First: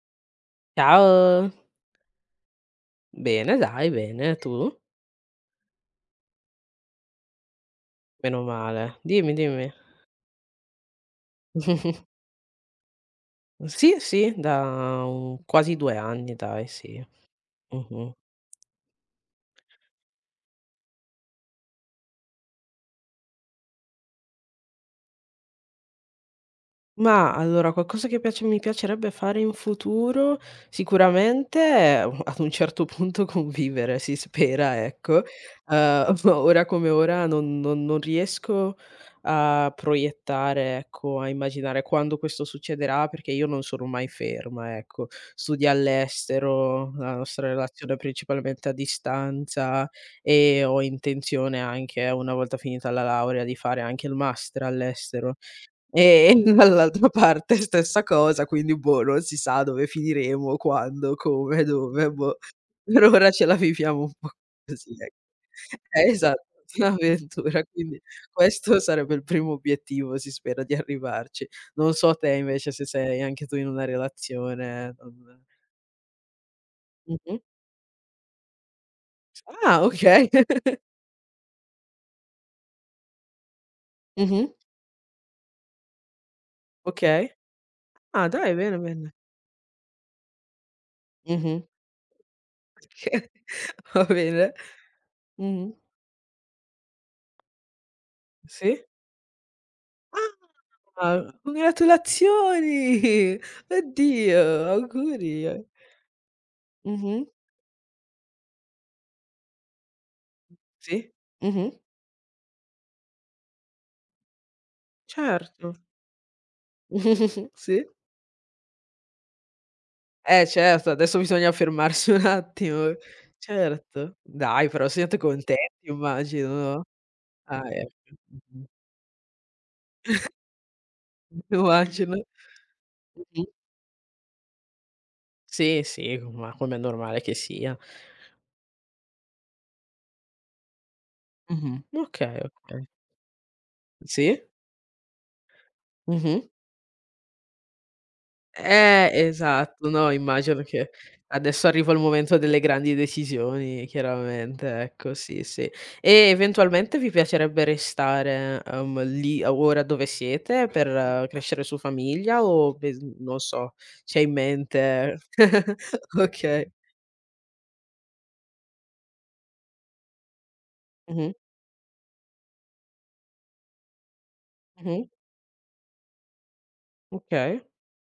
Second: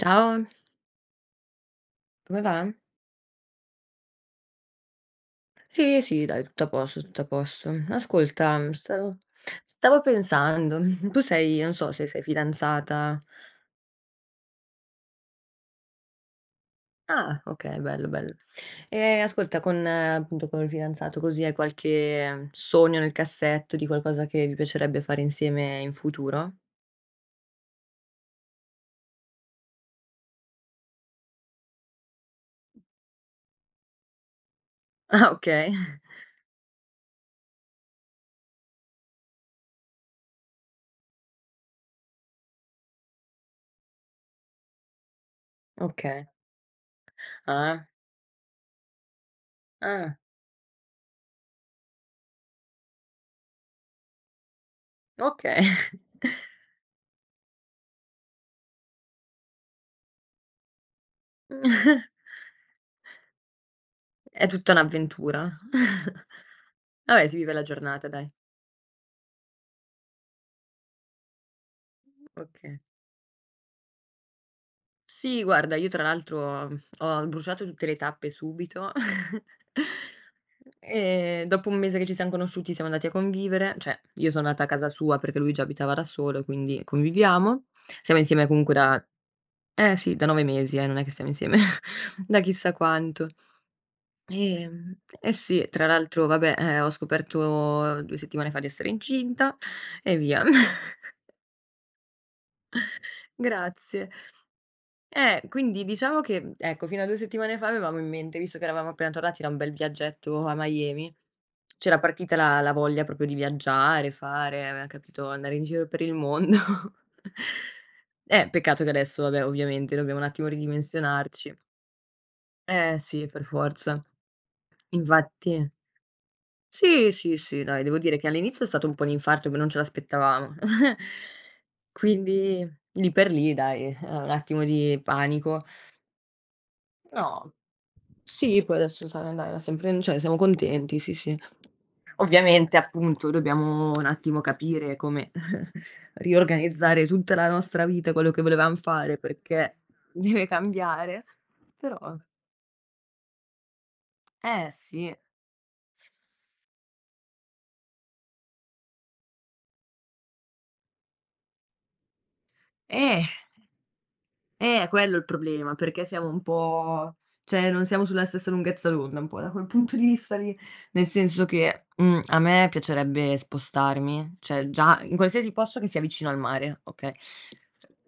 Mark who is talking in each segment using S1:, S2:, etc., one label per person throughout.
S1: Ciao,
S2: Ciao,
S1: come va?
S2: bene dai, bene, tu?
S1: Sì, sì, dai, tutto a posto, tutto a posto.
S2: Meno
S1: Ascolta,
S2: male.
S1: stavo,
S2: Dimmi, dimmi.
S1: stavo pensando, tu sei, non so se sei fidanzata.
S2: Sì, sì, da, quasi 2 anni dai, sì.
S1: Ah, ok, bello,
S2: Mh-mh.
S1: bello. E ascolta, con, appunto, con il fidanzato così hai qualche sogno nel cassetto di qualcosa che vi piacerebbe fare insieme in futuro?
S2: Ma allora qualcosa che piace mi piacerebbe fare in futuro, sicuramente è u ad un certo punto convivere, si spera ecco.
S1: Ah, ok,
S2: Ora come ora non riesco a proiettare, ecco, a immaginare quando questo succederà, perché io non sono mai ferma, ecco. Studio
S1: ok.
S2: all'estero, la nostra
S1: Ah,
S2: relazione è principalmente a distanza
S1: ah,
S2: e ho intenzione anche, una volta finita la laurea, di fare anche il master all'estero.
S1: ok.
S2: Ehm, dall'altra parte stessa cosa, quindi boh, non si sa dove finiremo, quando, come, dove, boh. Per ora ce la viviamo un po'
S1: È tutta
S2: così, ecco.
S1: un'avventura.
S2: Esatto,
S1: Vabbè, si vive la
S2: un'avventura, quindi
S1: giornata, dai.
S2: questo sarebbe il primo obiettivo, si spera di arrivarci. Non so te
S1: Ok.
S2: invece se sei anche tu in una relazione, non
S1: Sì, guarda, io tra l'altro, ho
S2: mh-mh.
S1: bruciato tutte le tappe subito.
S2: Ah, okay.
S1: Dopo un mese che ci siam conosciuti siamo andati a convivere, cioè io
S2: Mh-mh,
S1: sono andata a casa sua perché lui già abitava da solo, quindi
S2: okay.
S1: conviviamo. Siamo
S2: Ah
S1: insieme
S2: dai,
S1: comunque
S2: bene,
S1: da
S2: bene.
S1: eh sì, da 9 mesi, non è che stiamo insieme
S2: Mh-mh.
S1: da chissà quanto.
S2: Va bene.
S1: Sì,
S2: Mh-mh.
S1: tra l'altro vabbè, ho scoperto 2 settimane fa di
S2: Sì.
S1: essere incinta e
S2: Ah,
S1: via.
S2: Ah, congratulazioni!
S1: Grazie.
S2: Oddio, auguri.
S1: Quindi diciamo che, ecco, fino a 2
S2: Mh-mh.
S1: settimane fa avevamo in mente, visto che eravamo appena tornati da un bel viaggetto a
S2: Sì?
S1: Miami,
S2: Mh-mh.
S1: c'era partita la voglia proprio di viaggiare, fare, aveva capito, andare in
S2: Certo.
S1: giro per il mondo.
S2: Sì.
S1: Peccato che adesso, vabbè, ovviamente dobbiamo un
S2: Eh
S1: attimo
S2: certo, adesso bisogna
S1: ridimensionarci.
S2: fermarsi un attimo.
S1: Eh sì, per forza.
S2: Certo. Dai, però siete
S1: Infatti
S2: contenti immagino, no?
S1: sì, sì, sì,
S2: Ah,
S1: dai,
S2: ecco.
S1: devo dire che
S2: Mh-mh.
S1: all'inizio è stato un po' un infarto, che non ce l'aspettavamo.
S2: Immagino.
S1: Quindi lì per
S2: Mh-mh.
S1: lì, dai, un attimo di panico.
S2: Sì, sì, ma com'è normale che
S1: No.
S2: sia.
S1: Sì, poi adesso sai dai, la sempre cioè siamo contenti, sì, sì.
S2: Mh-mh. Okay,
S1: Ovviamente
S2: okay.
S1: appunto dobbiamo un attimo
S2: Sì?
S1: capire come
S2: Mh-mh.
S1: riorganizzare tutta la nostra vita, quello che volevam fare, perché
S2: Esatto. No,
S1: deve
S2: immagino che
S1: cambiare,
S2: adesso arriva il
S1: però
S2: momento delle grandi decisioni
S1: eh
S2: chiaramente,
S1: sì,
S2: ecco, sì, sì. E eventualmente vi piacerebbe restare, lì ora dove siete per crescere su famiglia o pe
S1: eh.
S2: non so, c'è in
S1: È quello
S2: mente
S1: il problema, perché siamo un
S2: okay.
S1: po' cioè non siamo sulla stessa lunghezza d'onda un po' da quel punto di vista lì, nel
S2: Mh-mh,
S1: senso che, a me piacerebbe spostarmi, cioè già
S2: mh-mh,
S1: in qualsiasi posto che sia vicino al mare, okay,
S2: okay.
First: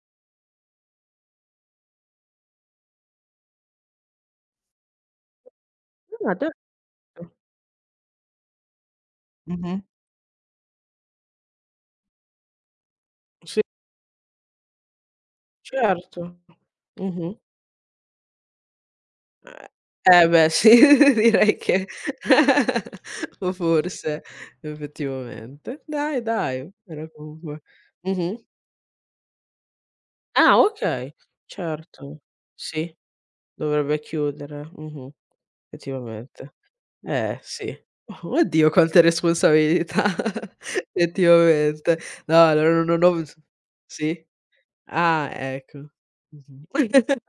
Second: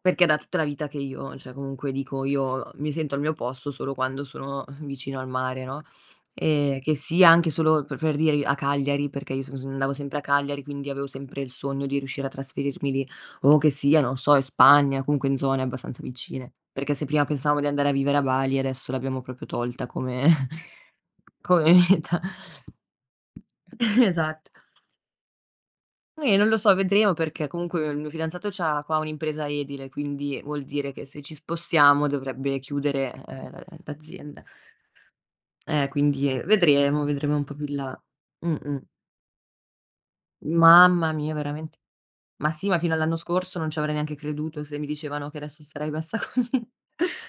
S1: perché è da tutta la vita che io cioè comunque dico io mi sento al mio posto solo quando sono vicino al mare, no,
S2: Ah, certo.
S1: che sia anche solo per dire a Cagliari, perché io son s
S2: Mh-mh.
S1: andavo sempre a Cagliari, quindi avevo sempre il sogno di riuscire a trasferirmi lì. O
S2: Sì,
S1: che sia, non so, in Spagna, comunque in zone abbastanza
S2: certo.
S1: vicine. Perché se prima
S2: Mh-mh.
S1: pensavamo di andare a vivere a Bali, adesso l'abbiamo proprio tolta come
S2: Eh beh sì, direi
S1: come
S2: che
S1: meta.
S2: forse
S1: Esatto.
S2: effettivamente. Dai,
S1: Non lo
S2: dai,
S1: so,
S2: era
S1: vedremo perché
S2: comunque
S1: comunque il mio
S2: mh-mh.
S1: fidanzato c'ha qua un'impresa edile, quindi
S2: Ah
S1: vuol dire che
S2: okay,
S1: se ci spostiamo
S2: certo.
S1: dovrebbe
S2: Sì,
S1: chiudere, la
S2: dovrebbe
S1: l'azienda.
S2: chiudere, mh-mh,
S1: Quindi,
S2: effettivamente.
S1: vedremo, vedremo
S2: Eh
S1: un po' più in
S2: sì.
S1: là.
S2: Oh, Oddio
S1: Mh-mh.
S2: quante responsabilità.
S1: Mamma mia, veramente.
S2: Effettivamente. No,
S1: Ma sì, ma
S2: allora
S1: fino
S2: non
S1: all'anno
S2: ho s
S1: scorso non ci avrei neanche
S2: sì?
S1: creduto se mi
S2: Ah
S1: dicevano che adesso
S2: ecco.
S1: sarei messa così.
S2: Mh-mh.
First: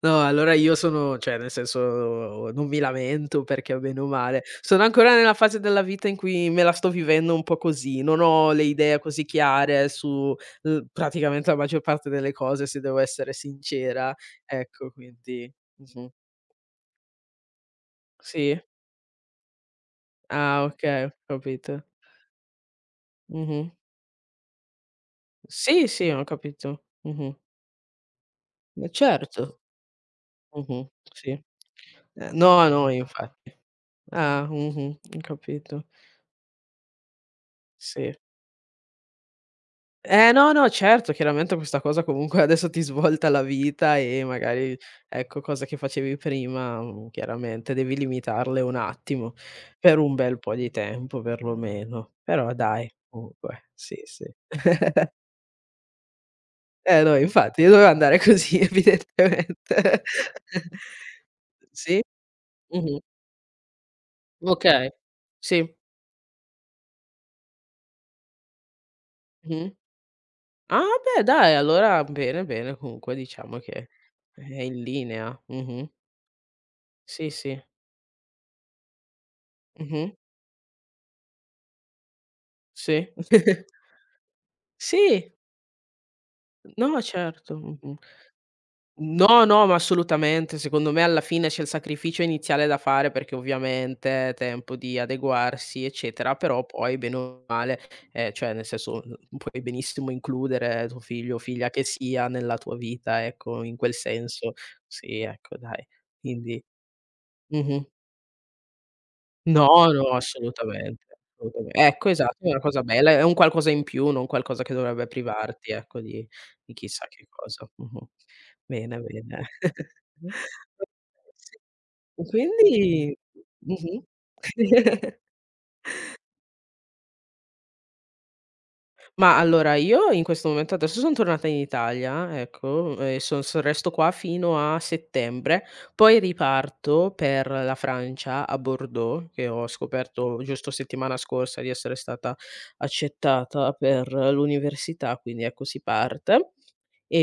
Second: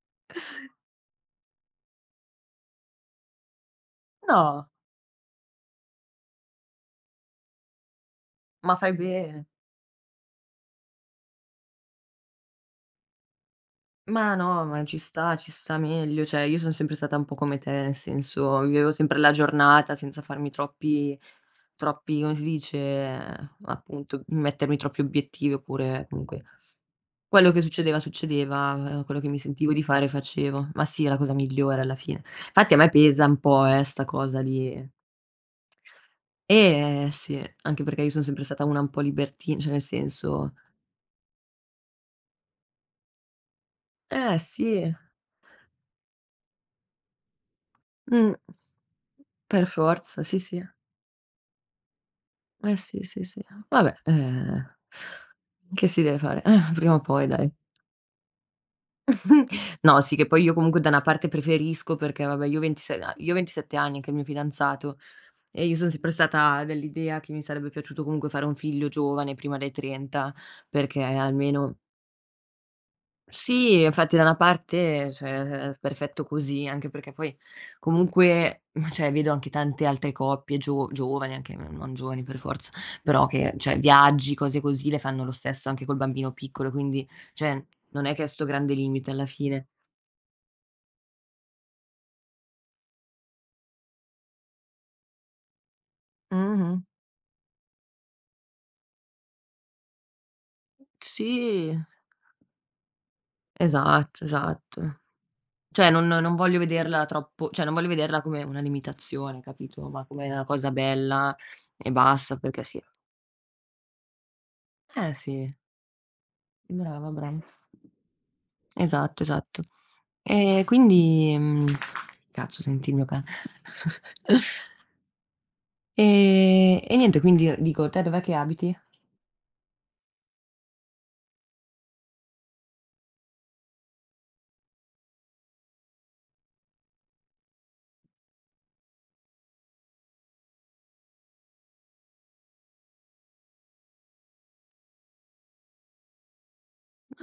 S2: No, allora io sono cioè nel senso non mi lamento perché bene o male
S1: No,
S2: sono ancora nella fase della vita in cui me la sto vivendo un po' così, non ho le
S1: ma fai
S2: idee così
S1: bene.
S2: chiare su, praticamente la maggior parte delle cose se devo essere sincera,
S1: Ma no, ma
S2: ecco
S1: ci
S2: quindi
S1: sta
S2: mh-mh.
S1: meglio. Cioè, io son sempre stata un po' come te, nel
S2: Sì?
S1: senso, vivevo sempre la giornata senza farmi
S2: Ah okay, ho
S1: troppi
S2: capito.
S1: come si dice,
S2: Mh-mh.
S1: appunto, mettermi troppi obiettivi,
S2: Sì,
S1: oppure
S2: sì, ho
S1: comunque
S2: capito. Mh-mh.
S1: quello che succedeva, succedeva,
S2: Ma
S1: quello che mi
S2: certo.
S1: sentivo di fare, facevo. Ma
S2: Mh-mh.
S1: sì, è la
S2: Sì.
S1: cosa migliore alla fine.
S2: No,
S1: Infatti a
S2: no
S1: me pesa un
S2: infatti.
S1: po', 'sta cosa
S2: Ah,
S1: lì.
S2: mh-mh, ho capito.
S1: Sì, anche perché io
S2: Sì.
S1: son sempre stata una un po' libertin cioè nel
S2: Eh no,
S1: senso
S2: no, certo, chiaramente questa cosa comunque adesso ti svolta la vita e
S1: eh
S2: magari,
S1: sì,
S2: ecco, cose che facevi prima, chiaramente devi
S1: mh,
S2: limitarle un attimo,
S1: per
S2: per un
S1: forza,
S2: bel
S1: sì,
S2: po'
S1: sì.
S2: di tempo perlomeno. Però
S1: Eh
S2: dai,
S1: sì, sì, sì.
S2: comunque,
S1: Vabbè,
S2: sì, sì.
S1: che si deve fare? Prima o
S2: Eh no,
S1: poi dai.
S2: infatti, doveva andare così
S1: No,
S2: evidentemente.
S1: sì, che poi io comunque da una parte preferisco
S2: Sì?
S1: perché vabbè io ho
S2: Mh-mh.
S1: 26 a io ho 27 anni, anche il mio
S2: Okay.
S1: fidanzato, e
S2: Sì.
S1: io son sempre stata dell'idea che mi sarebbe piaciuto comunque fare un figlio giovane prima
S2: Mh-mh.
S1: dei 30,
S2: Ah
S1: perché
S2: beh dai,
S1: almeno.
S2: allora bene, bene, comunque diciamo
S1: Sì,
S2: che
S1: infatti da una
S2: è in
S1: parte,
S2: linea.
S1: cioè, è
S2: Mh-mh.
S1: perfetto così, anche perché
S2: Sì,
S1: poi
S2: sì.
S1: comunque, cioè, vedo anche tante
S2: Mh-mh.
S1: altre coppie gio giovani, anche n non giovani per forza,
S2: Sì.
S1: però che cioè, viaggi, cose così, le fanno
S2: Sì.
S1: lo stesso anche col bambino piccolo,
S2: No,
S1: quindi,
S2: certo.
S1: cioè,
S2: Mh-mh.
S1: non è che è 'sto grande limite alla
S2: No, no,
S1: fine.
S2: ma assolutamente. Secondo me alla fine c'è il sacrificio iniziale da fare perché ovviamente è tempo di adeguarsi, eccetera, però
S1: Mh-mh.
S2: poi bene o male, cioè nel senso, puoi benissimo includere tuo figlio o figlia
S1: Sì,
S2: che sia nella tua vita, ecco, in quel
S1: esatto,
S2: senso.
S1: esatto.
S2: Sì, ecco dai.
S1: Cioè, non non voglio
S2: Quindi
S1: vederla troppo cioè, non
S2: mh-mh.
S1: voglio vederla come una limitazione,
S2: No,
S1: capito, ma
S2: no,
S1: come una cosa
S2: assolutamente,
S1: bella
S2: assolutame
S1: e
S2: ecco, esatto,
S1: basta,
S2: è una
S1: perché
S2: cosa
S1: sì.
S2: bella, è un qualcosa in più, non qualcosa che dovrebbe
S1: Eh sì,
S2: privarti, ecco, di chissà
S1: brava,
S2: che
S1: brava.
S2: cosa. Mh-mh. Bene,
S1: Esatto,
S2: bene.
S1: esatto. E quindi,
S2: Sì,
S1: cazzo senti il mio
S2: quindi
S1: cane.
S2: mh-mh.
S1: E niente quindi dico: "Te dov'è che abiti?"
S2: Ma allora io in questo momento adesso son tornata in Italia, ecco, e son so resto qua fino a settembre, poi riparto per la Francia, a Bordeaux, che ho scoperto giusto settimana scorsa di essere stata accettata per l'università, quindi ecco si parte.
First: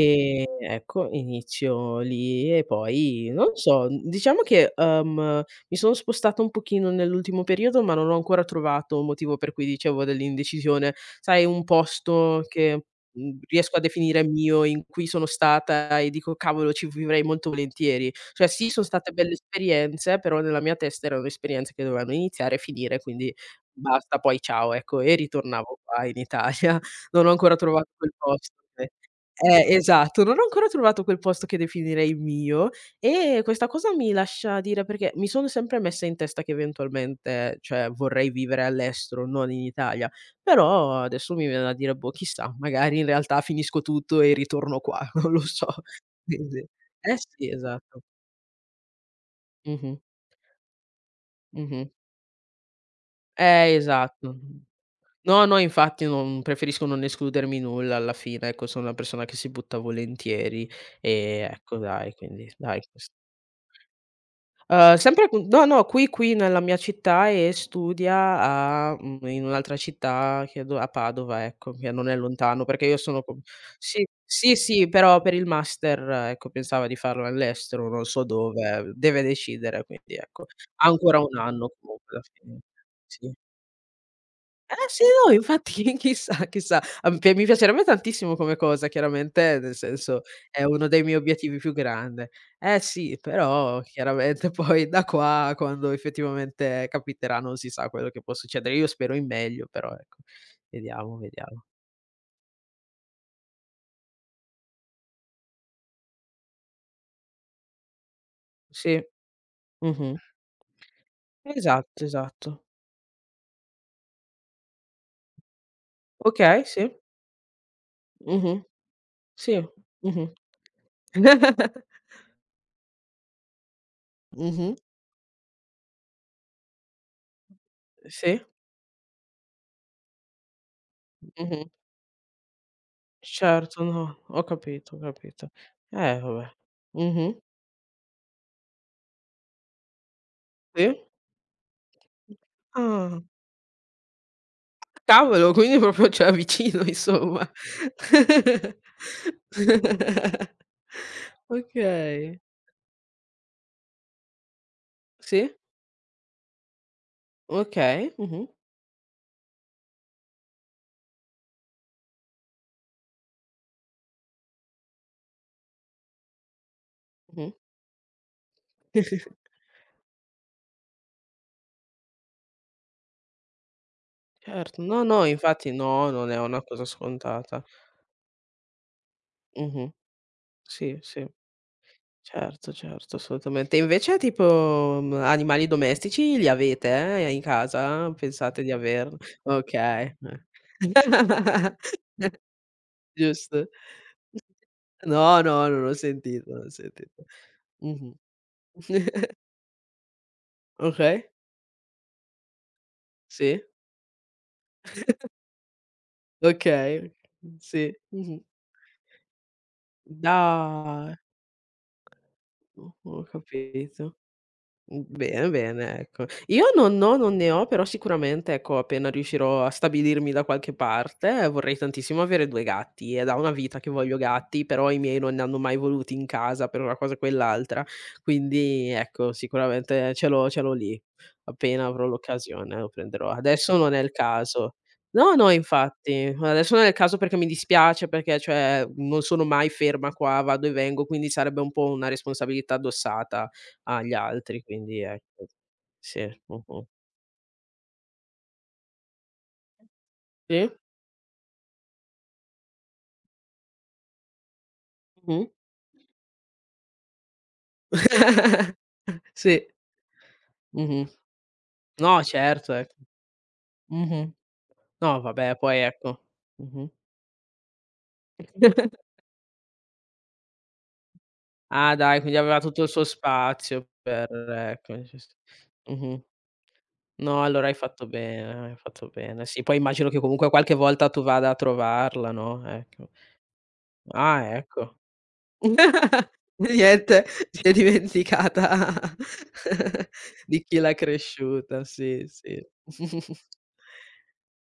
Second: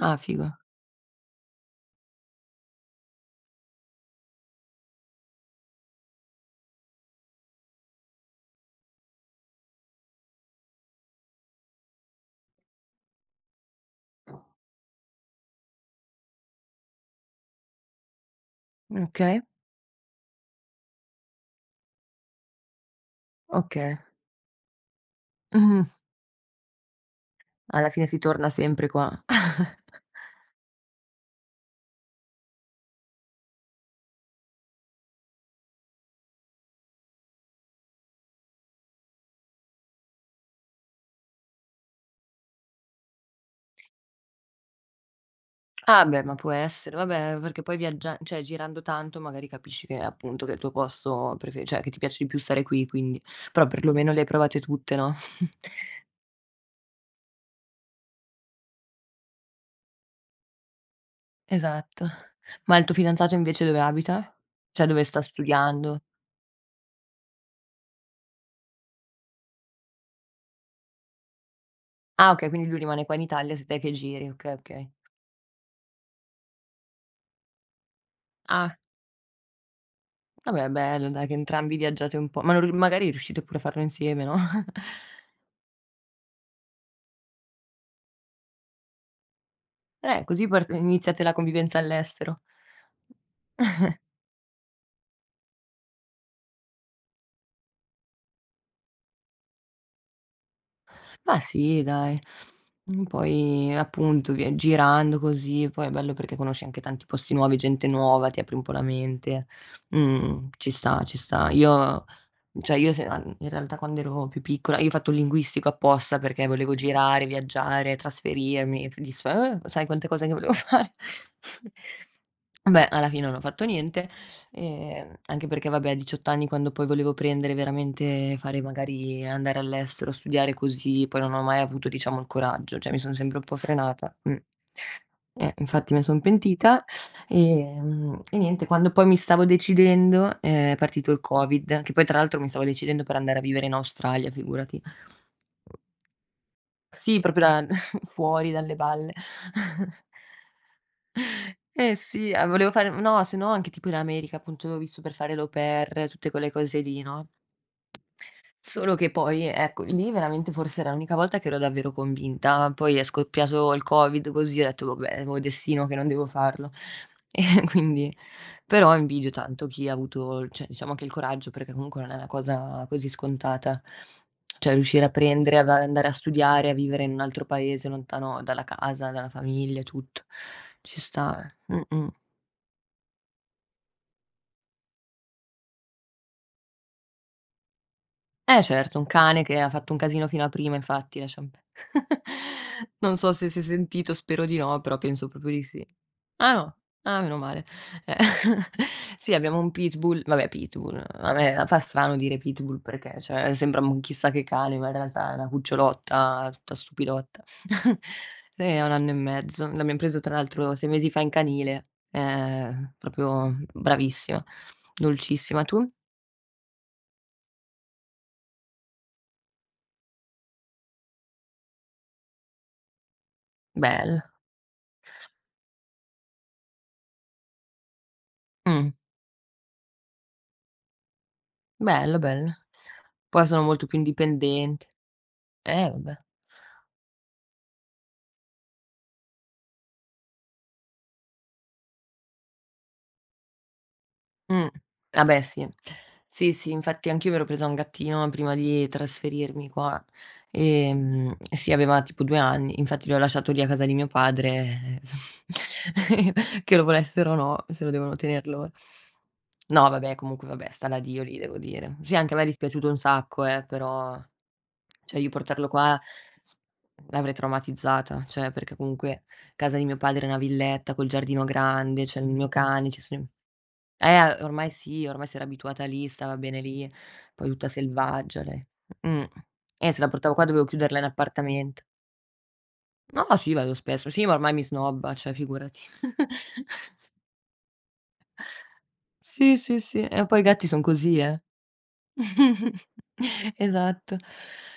S1: "Ah, figo."
S2: Ecco, inizio lì e poi non so, diciamo che, mi sono spostata un pochino nell'ultimo periodo, ma non ho ancora trovato un motivo per cui dicevo dell'indecisione. Sai un posto che, riesco a definire mio, in cui sono stata e dico: "Cavolo, ci vivrei molto volentieri". Cioè sì, son state belle
S1: "Okay,
S2: esperienze, però nella mia testa erano esperienze che dovevano iniziare e finire, quindi
S1: okay."
S2: basta, poi ciao, ecco, e ritornavo
S1: Mh-mh.
S2: qua in Italia. Non ho ancora trovato
S1: Alla fine
S2: quel
S1: si torna
S2: posto
S1: sempre
S2: che
S1: qua.
S2: esatto, non ho ancora trovato quel posto che definirei mio e questa cosa mi lascia dire perché mi sono sempre messa in testa che eventualmente, cioè, vorrei vivere all'estero, non in Italia, però adesso mi viene da dire: "Boh, chissà, magari in realtà finisco tutto e ritorno qua", non lo so.
S1: Ah beh, ma può
S2: Quindi
S1: essere,
S2: eh
S1: vabbè,
S2: sì,
S1: perché poi
S2: esatto.
S1: viaggia cioè girando tanto magari capisci
S2: Mh-mh,
S1: che appunto che il tuo posto prefe cioè
S2: mh-mh.
S1: che ti piace di più stare qui, quindi però perlomeno le hai
S2: Esatto.
S1: provate tutte, no?
S2: No, no, infatti non preferisco non escludermi nulla alla fine, ecco, sono una persona che si butta volentieri e ecco
S1: Esatto.
S2: dai, quindi
S1: Ma
S2: dai
S1: il tuo
S2: ques
S1: fidanzato invece dove abita? Cioè dove sta
S2: Sempre appu no, no,
S1: studiando?
S2: qui nella mia città e studia a in un'altra città che do a Padova, ecco, che non è
S1: Ah okay,
S2: lontano
S1: quindi lui
S2: perché io
S1: rimane qua in
S2: sono com
S1: Italia, sei te che
S2: sì,
S1: giri, okay,
S2: sì, sì,
S1: okay.
S2: però per il master, ecco, pensava di farlo all'estero, non so
S1: Ah,
S2: dove, deve decidere, quindi ecco.
S1: vabbè
S2: Ha
S1: bello
S2: ancora
S1: dai che
S2: 1 anno
S1: entrambi
S2: comunque
S1: viaggiate
S2: alla
S1: un po', ma
S2: fine.
S1: non ri magari
S2: Sì.
S1: riuscite pure a farlo insieme, no,
S2: Eh sì, no, infatti chissà, chissà. A m p mi piacerebbe tantissimo come cosa chiaramente, nel senso
S1: così
S2: è
S1: part
S2: uno dei miei
S1: iniziate la
S2: obiettivi più
S1: convivenza
S2: grande.
S1: all'estero.
S2: Eh sì, però chiaramente poi da qua a quando effettivamente capiterà non si sa quello che può succedere. Io spero in meglio, però ecco, vediamo,
S1: Ma
S2: vediamo.
S1: sì dai, poi appunto via girando così, poi è bello perché conosci anche tanti posti nuovi, gente nuova, ti apri un po' la
S2: Sì,
S1: mente.
S2: mh-mh.
S1: Ci sta, ci sta.
S2: Esatto,
S1: Io
S2: esatto.
S1: cioè io se an in realtà quando ero più piccola io ho fatto il linguistico apposta perché
S2: Okay,
S1: volevo
S2: sì.
S1: girare, viaggiare,
S2: Mh-mh.
S1: trasferirmi, e f di s
S2: Sì,
S1: sai quante cose
S2: mh-mh.
S1: che volevo fare. Beh, alla fine non ho fatto niente,
S2: Mh-mh.
S1: anche perché vabbè a 18 anni quando poi volevo prendere veramente
S2: Sì,
S1: fare magari andare all'estero, studiare così, poi non ho mai
S2: mh-mh.
S1: avuto diciamo il coraggio, cioè mi son sempre un po'
S2: Certo,
S1: frenata.
S2: no,
S1: Mh.
S2: ho capito, ho capito.
S1: Infatti me son
S2: Vabbè.
S1: pentita,
S2: Mh-mh,
S1: e niente quando poi mi stavo decidendo, è
S2: sì.
S1: partito il Covid, che poi tra l'altro mi stavo decidendo per
S2: Ah,
S1: andare a vivere in Australia, figurati.
S2: cavolo, quindi proprio cioè vicino
S1: Sì, proprio
S2: insomma.
S1: da fuori dalle balle. Eh sì,
S2: Okay.
S1: volevo fare no, se no anche tipo in America appunto avevo visto per fare l'au
S2: Sì,
S1: pair, tutte quelle cose lì, no?
S2: okay, mh-mh,
S1: Solo che poi, ecco, lì veramente forse era l'unica volta che ero davvero convinta, poi è scoppiato il Covid così, ho detto: "Vabbè, è mio destino che non devo farlo".
S2: mh-mh.
S1: E quindi però invidio tanto chi ha avuto cioè diciamo anche il coraggio, perché comunque non è una cosa così scontata. Cioè
S2: Certo, no,
S1: riuscire a
S2: no,
S1: prendere, ad
S2: infatti no,
S1: andare a
S2: non è una
S1: studiare, a
S2: cosa
S1: vivere in un altro
S2: scontata.
S1: paese lontano dalla casa, dalla famiglia,
S2: Mh-mh,
S1: tutto.
S2: sì,
S1: Ci
S2: sì.
S1: sta, eh. Mh-mh.
S2: Certo, certo, assolutamente. E invece tipo, animali domestici li avete, in casa?
S1: Eh
S2: Pensate di
S1: certo, un
S2: averne?
S1: cane che ha fatto un
S2: Okay,
S1: casino fino
S2: eh.
S1: a prima infatti, lasciam pe non so se si è
S2: Giusto.
S1: sentito, spero di no, però penso
S2: No,
S1: proprio di
S2: no, non
S1: sì.
S2: ho sentito,
S1: Ah
S2: non ho
S1: no? Ah
S2: sentito.
S1: meno male.
S2: Mh-mh.
S1: Eh. Sì, abbiamo un pitbull vabbè pitbull,
S2: Okay,
S1: a me fa strano dire pitbull perché, cioè,
S2: sì,
S1: sembra un chissà che cane, ma in realtà è una cucciolotta tutta
S2: okay,
S1: stupidotta.
S2: sì, mh-mh.
S1: Lei ha 1 anno e mezzo, l'abbiam preso tra l'altro 6 mesi
S2: Dai,
S1: fa in canile,
S2: ho ho
S1: proprio
S2: capito.
S1: bravissima,
S2: Bene,
S1: dolcissima. Tu?
S2: bene, ecco. Io non ho non ne ho, però sicuramente, ecco, appena riuscirò a stabilirmi da qualche parte, vorrei tantissimo avere 2 gatti. È da una vita che voglio
S1: Bella.
S2: gatti, però i miei non ne hanno mai voluti in casa per una cosa o quell'altra. Quindi,
S1: Mh.
S2: ecco, sicuramente ce l'ho lì. Appena avrò
S1: Bella, bella.
S2: l'occasione lo prenderò.
S1: Poi sono
S2: Adesso
S1: molto
S2: non
S1: più
S2: è il caso.
S1: indipendenti.
S2: No, no,
S1: Vabbè.
S2: infatti. Adesso non è il caso perché mi dispiace, perché, cioè, non sono mai ferma qua, vado e vengo, quindi sarebbe un po' una responsabilità addossata. Agli altri,
S1: Mh.
S2: quindi
S1: Ah beh
S2: ecco.
S1: sì.
S2: Sì,
S1: Sì, sì,
S2: mh-mh.
S1: infatti anch'io mi ero presa un gattino prima di trasferirmi qua,
S2: Sì,
S1: sì aveva tipo 2 anni, infatti l'ho lasciato lì a casa di mio padre,
S2: mh-mh.
S1: che lo volessero o no, se lo devono tener loro.
S2: Sì.
S1: No vabbè, comunque vabbè, sta da
S2: Mh-mh.
S1: Dio lì devo dire. Sì,
S2: No,
S1: anche a me è
S2: certo,
S1: dispiaciuto
S2: ecco.
S1: un sacco però
S2: Mh-mh. No,
S1: cioè io
S2: vabbè,
S1: portarlo
S2: poi
S1: qua
S2: ecco.
S1: s
S2: Mh-mh.
S1: l'avrei traumatizzata, cioè perché comunque casa di mio padre è una villetta col giardino
S2: Ah,
S1: grande,
S2: dai,
S1: c'è il
S2: quindi
S1: mio
S2: aveva tutto il
S1: cane, ci
S2: suo
S1: sono
S2: spazio per
S1: ormai
S2: ecco,
S1: sì,
S2: sì,
S1: ormai
S2: sì.
S1: si era abituata lì,
S2: Mh-mh.
S1: stava bene lì,
S2: No,
S1: poi
S2: allora
S1: tutta
S2: hai fatto
S1: selvaggia lei.
S2: bene, hai fatto
S1: Mh.
S2: bene. Sì, poi
S1: Se
S2: immagino
S1: la
S2: che
S1: portavo qua
S2: comunque
S1: dovevo
S2: qualche
S1: chiuderla in
S2: volta tu vada a
S1: appartamento.
S2: trovarla, no, ecco.
S1: No, sì, vado spesso. Sì, ma
S2: Ah,
S1: ormai mi
S2: ecco.
S1: snobba, cioè figurati.
S2: Niente, si è dimenticata
S1: Sì, sì, sì. E poi i
S2: di
S1: gatti
S2: chi
S1: son
S2: l'ha
S1: così, eh.
S2: cresciuta, sì, sì.
S1: Esatto.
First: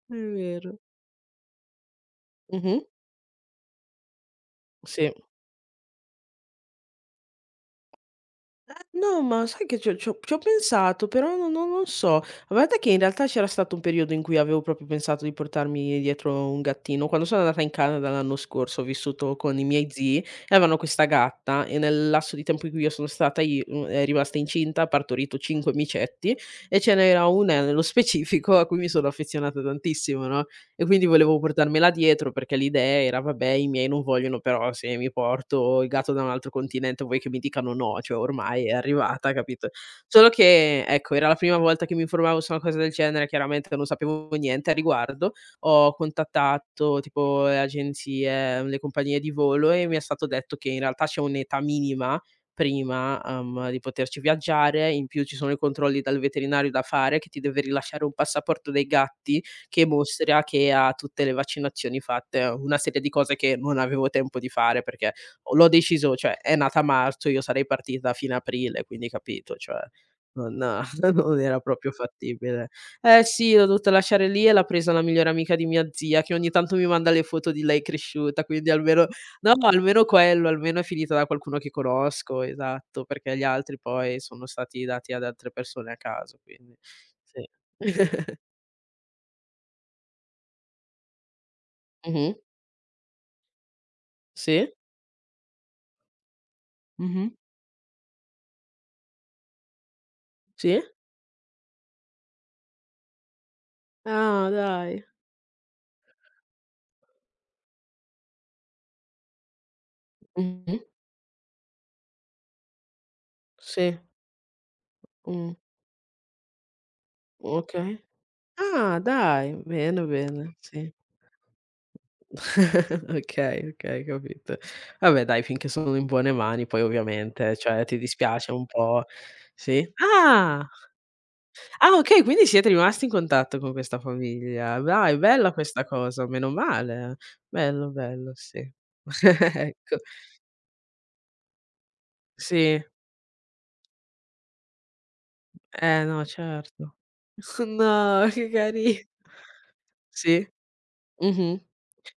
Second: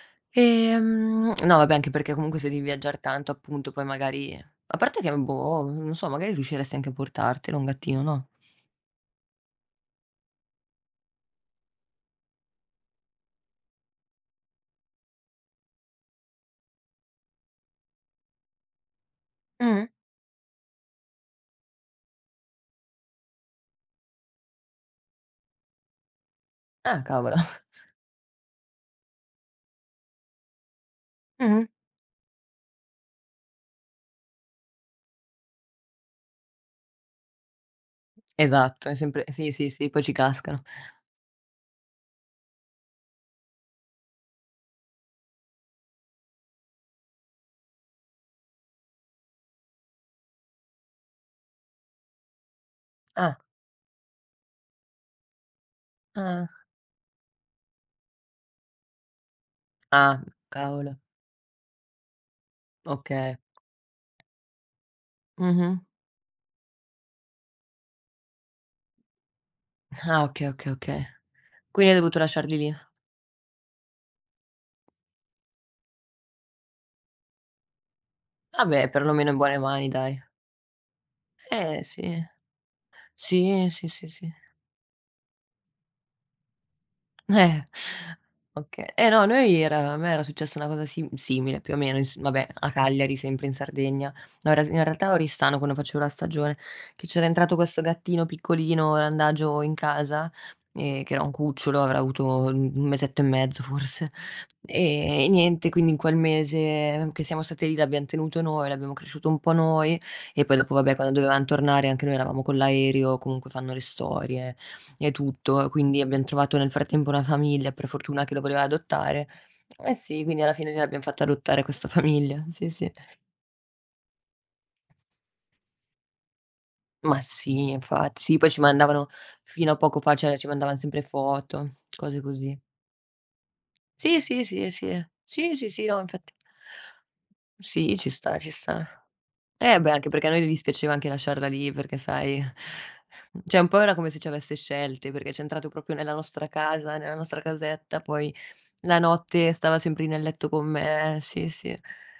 S2: È vero.
S1: No vabbè, anche perché comunque se devi
S2: Mh-mh.
S1: viaggiar tanto appunto, poi magari a parte
S2: Sì.
S1: che, boh, non so, magari riusciresti anche a portartelo un gattino, no?
S2: No, ma sai che ci ho pensato, però no non so. A parte che in realtà c'era stato un periodo in cui avevo proprio pensato di portarmi dietro un gattino. Quando sono andata in Canada l'anno scorso, ho vissuto con i miei
S1: Mh.
S2: zii e avevano questa gatta e nel lasso di tempo in cui io sono stata i è rimasta incinta, ha partorito 5 micetti e ce
S1: Ah,
S2: n'era
S1: cavolo.
S2: una nello specifico a cui mi sono affezionata tantissimo, no, e quindi volevo
S1: Mh.
S2: portarmela dietro perché l'idea era: "Vabbè, i miei non vogliono, però se mi porto il gatto da un altro continente vuoi che mi dicano no, cioè ormai è
S1: Esatto, è sempre
S2: arrivata",
S1: sì,
S2: capito?
S1: sì, sì, poi ci
S2: Solo
S1: cascano.
S2: che, ecco, era la prima volta che mi informavo su una cosa del genere, chiaramente non sapevo niente a riguardo. Ho contattato tipo le agenzie, le compagnie di volo e mi è stato detto che in realtà c'è un'età minima prima,
S1: Ah,
S2: di poterci viaggiare, in più ci sono i controlli dal
S1: ah,
S2: veterinario da fare che ti deve rilasciare un passaporto dei gatti che
S1: ah,
S2: mostra che ha
S1: cavolo,
S2: tutte le vaccinazioni fatte, una serie di cose
S1: okay.
S2: che non avevo tempo di fare perché o l'ho
S1: Mh-mh.
S2: deciso cioè è nata a marzo, io sarei partita a fine aprile, quindi capito, cioè
S1: Ah, okay,
S2: non
S1: okay, okay.
S2: non era
S1: Quindi
S2: proprio
S1: hai dovuto lasciarli
S2: fattibile.
S1: lì.
S2: Eh sì, l'ho dovuta lasciare lì e l'ha presa la migliore amica di mia zia, che ogni tanto mi manda le foto di lei cresciuta, quindi
S1: Vabbè,
S2: almeno
S1: perlomeno in
S2: no,
S1: buone mani
S2: almeno
S1: dai.
S2: quello, almeno è finita da qualcuno che
S1: Eh sì.
S2: conosco, esatto, perché gli
S1: Sì,
S2: altri
S1: sì, sì,
S2: poi
S1: sì.
S2: sono stati dati ad altre persone a caso, quindi sì.
S1: Eh, oka eh no, noi era a me era successa una cosa sim simile più o meno, ins
S2: Mh-mh.
S1: vabbè a Cagliari, sempre in Sardegna. No, in rea
S2: Sì.
S1: in realtà a Oristano quando facevo la stagione, che c'era
S2: Mh-mh.
S1: entrato questo gattino piccolino randagio in casa,
S2: Sì?
S1: che era un cucciolo, avrà avuto un mesetto e mezzo forse.
S2: Ah, dai.
S1: E niente, quindi in quel mese che siamo state lì l'abbiam tenuto noi, l'abbiamo cresciuto un po' noi e poi dopo
S2: Mh-mh.
S1: vabbè quando dovevam tornare anche noi eravamo con l'aereo, comunque fanno le
S2: Sì,
S1: storie. E
S2: mh,
S1: tutto, quindi abbiam trovato nel frattempo una famiglia, per
S2: okay.
S1: fortuna, che lo voleva
S2: Ah,
S1: adottare.
S2: dai,
S1: Eh
S2: bene,
S1: sì, quindi alla
S2: bene,
S1: fine
S2: sì.
S1: gliel'abbiam fatto adottare questa famiglia, sì, sì.
S2: Okay, okay, capito. Vabbè dai, finché sono in buone mani poi
S1: Ma
S2: ovviamente,
S1: sì,
S2: cioè ti
S1: infatti, sì, poi
S2: dispiace
S1: ci
S2: un po'
S1: mandavano fino a
S2: sì?
S1: poco fa, cioè ci
S2: Ah!
S1: mandavan sempre foto,
S2: Ah,
S1: cose
S2: okay, quindi
S1: così.
S2: siete rimasti in contatto con questa
S1: Sì, sì, sì,
S2: famiglia.
S1: sì.
S2: Dai, bella
S1: Sì, sì,
S2: questa
S1: sì, no,
S2: cosa,
S1: infatti.
S2: meno male. Bello,
S1: Sì, ci
S2: bello,
S1: sta, ci
S2: sì.
S1: sta. Eh beh,
S2: Ecco.
S1: anche perché a noi dispiaceva anche lasciarla lì, perché sai,
S2: Sì.
S1: cioè un po' era come se ci avesse scelte, perché c'è entrato proprio nella
S2: No,
S1: nostra
S2: certo.
S1: casa, nella nostra casetta,
S2: No,
S1: poi
S2: che
S1: la
S2: cari.
S1: notte stava sempre lì nel
S2: Sì,
S1: letto con me, sì,
S2: mh-mh.
S1: sì.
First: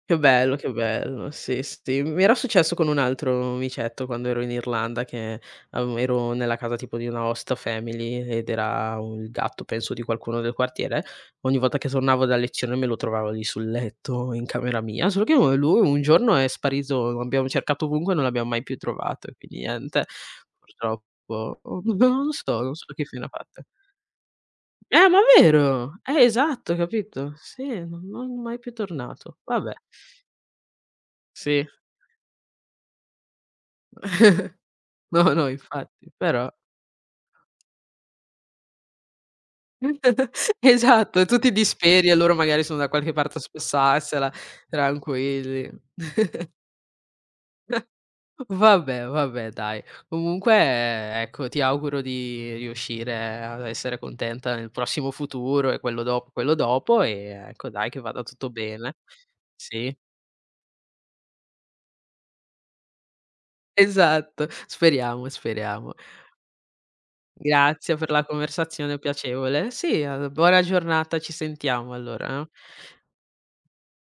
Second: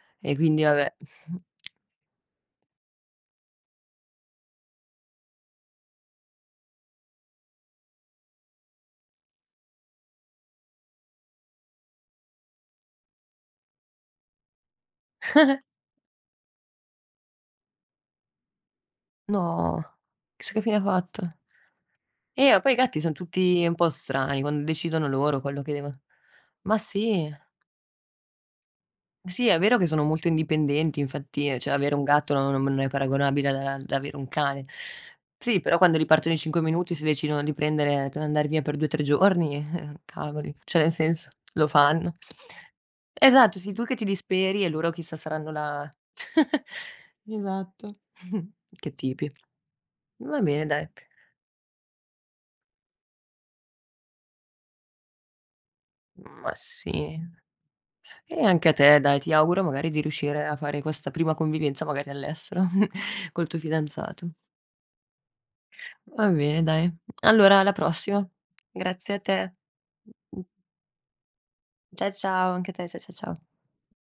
S2: Che
S1: E
S2: bello,
S1: quindi
S2: che
S1: vabbè,
S2: bello. Sì, sì. Mi era successo con un altro micetto quando ero in Irlanda che avev ero nella casa tipo di una host family ed era un il gatto penso di qualcuno del quartiere. Ogni volta che tornavo da lezione me lo trovavo lì sul letto in camera mia, solo che u lui un giorno è sparito, lo abbiamo cercato ovunque e non l'abbiamo mai più trovato, e quindi
S1: no,
S2: niente.
S1: chissà che fine ha fatto.
S2: Purtroppo non so,
S1: Poi
S2: non
S1: i
S2: so
S1: gatti
S2: che
S1: son
S2: fine ha fatto.
S1: tutti un po' strani, quando decidono
S2: Ma
S1: loro quello che
S2: vero!
S1: devono
S2: Esatto,
S1: ma sì.
S2: capito? Sì, non mai più tornato.
S1: Sì, è
S2: Vabbè,
S1: vero che sono molto indipendenti, infatti,
S2: sì.
S1: cioè avere un gatto no non è paragonabile a ad avere un cane.
S2: No, no,
S1: Sì, però quando li
S2: infatti,
S1: partono in
S2: però
S1: 5 minuti, se decidono di prendere d andar via per 2, 3 giorni, cavoli, cioè nel
S2: esatto, e
S1: senso,
S2: tu ti
S1: lo
S2: disperi, e
S1: fanno.
S2: loro magari sono da qualche parte a
S1: Esatto, sì, tu che ti
S2: spessarsela,
S1: disperi e loro chissà saranno
S2: tranquilli.
S1: là esatto. Che
S2: Vabbè,
S1: tipi.
S2: vabbè, dai.
S1: Va
S2: Comunque,
S1: bene dai,
S2: ecco, ti auguro di riuscire ad essere contenta nel prossimo futuro, e quello
S1: ma sì.
S2: dopo, e ecco dai, che vada
S1: E
S2: tutto
S1: anche a
S2: bene.
S1: te dai, ti auguro magari
S2: Sì,
S1: di riuscire a fare questa prima convivenza magari all'estero col tuo fidanzato.
S2: esatto, speriamo, speriamo.
S1: Va bene dai. Allora alla
S2: Grazie per la
S1: prossima.
S2: conversazione
S1: Grazie a te.
S2: piacevole. Sì,
S1: Mh.
S2: buona giornata, ci sentiamo
S1: Ciao,
S2: allora, eh.
S1: ciao, anche a te. Cia cia ciao.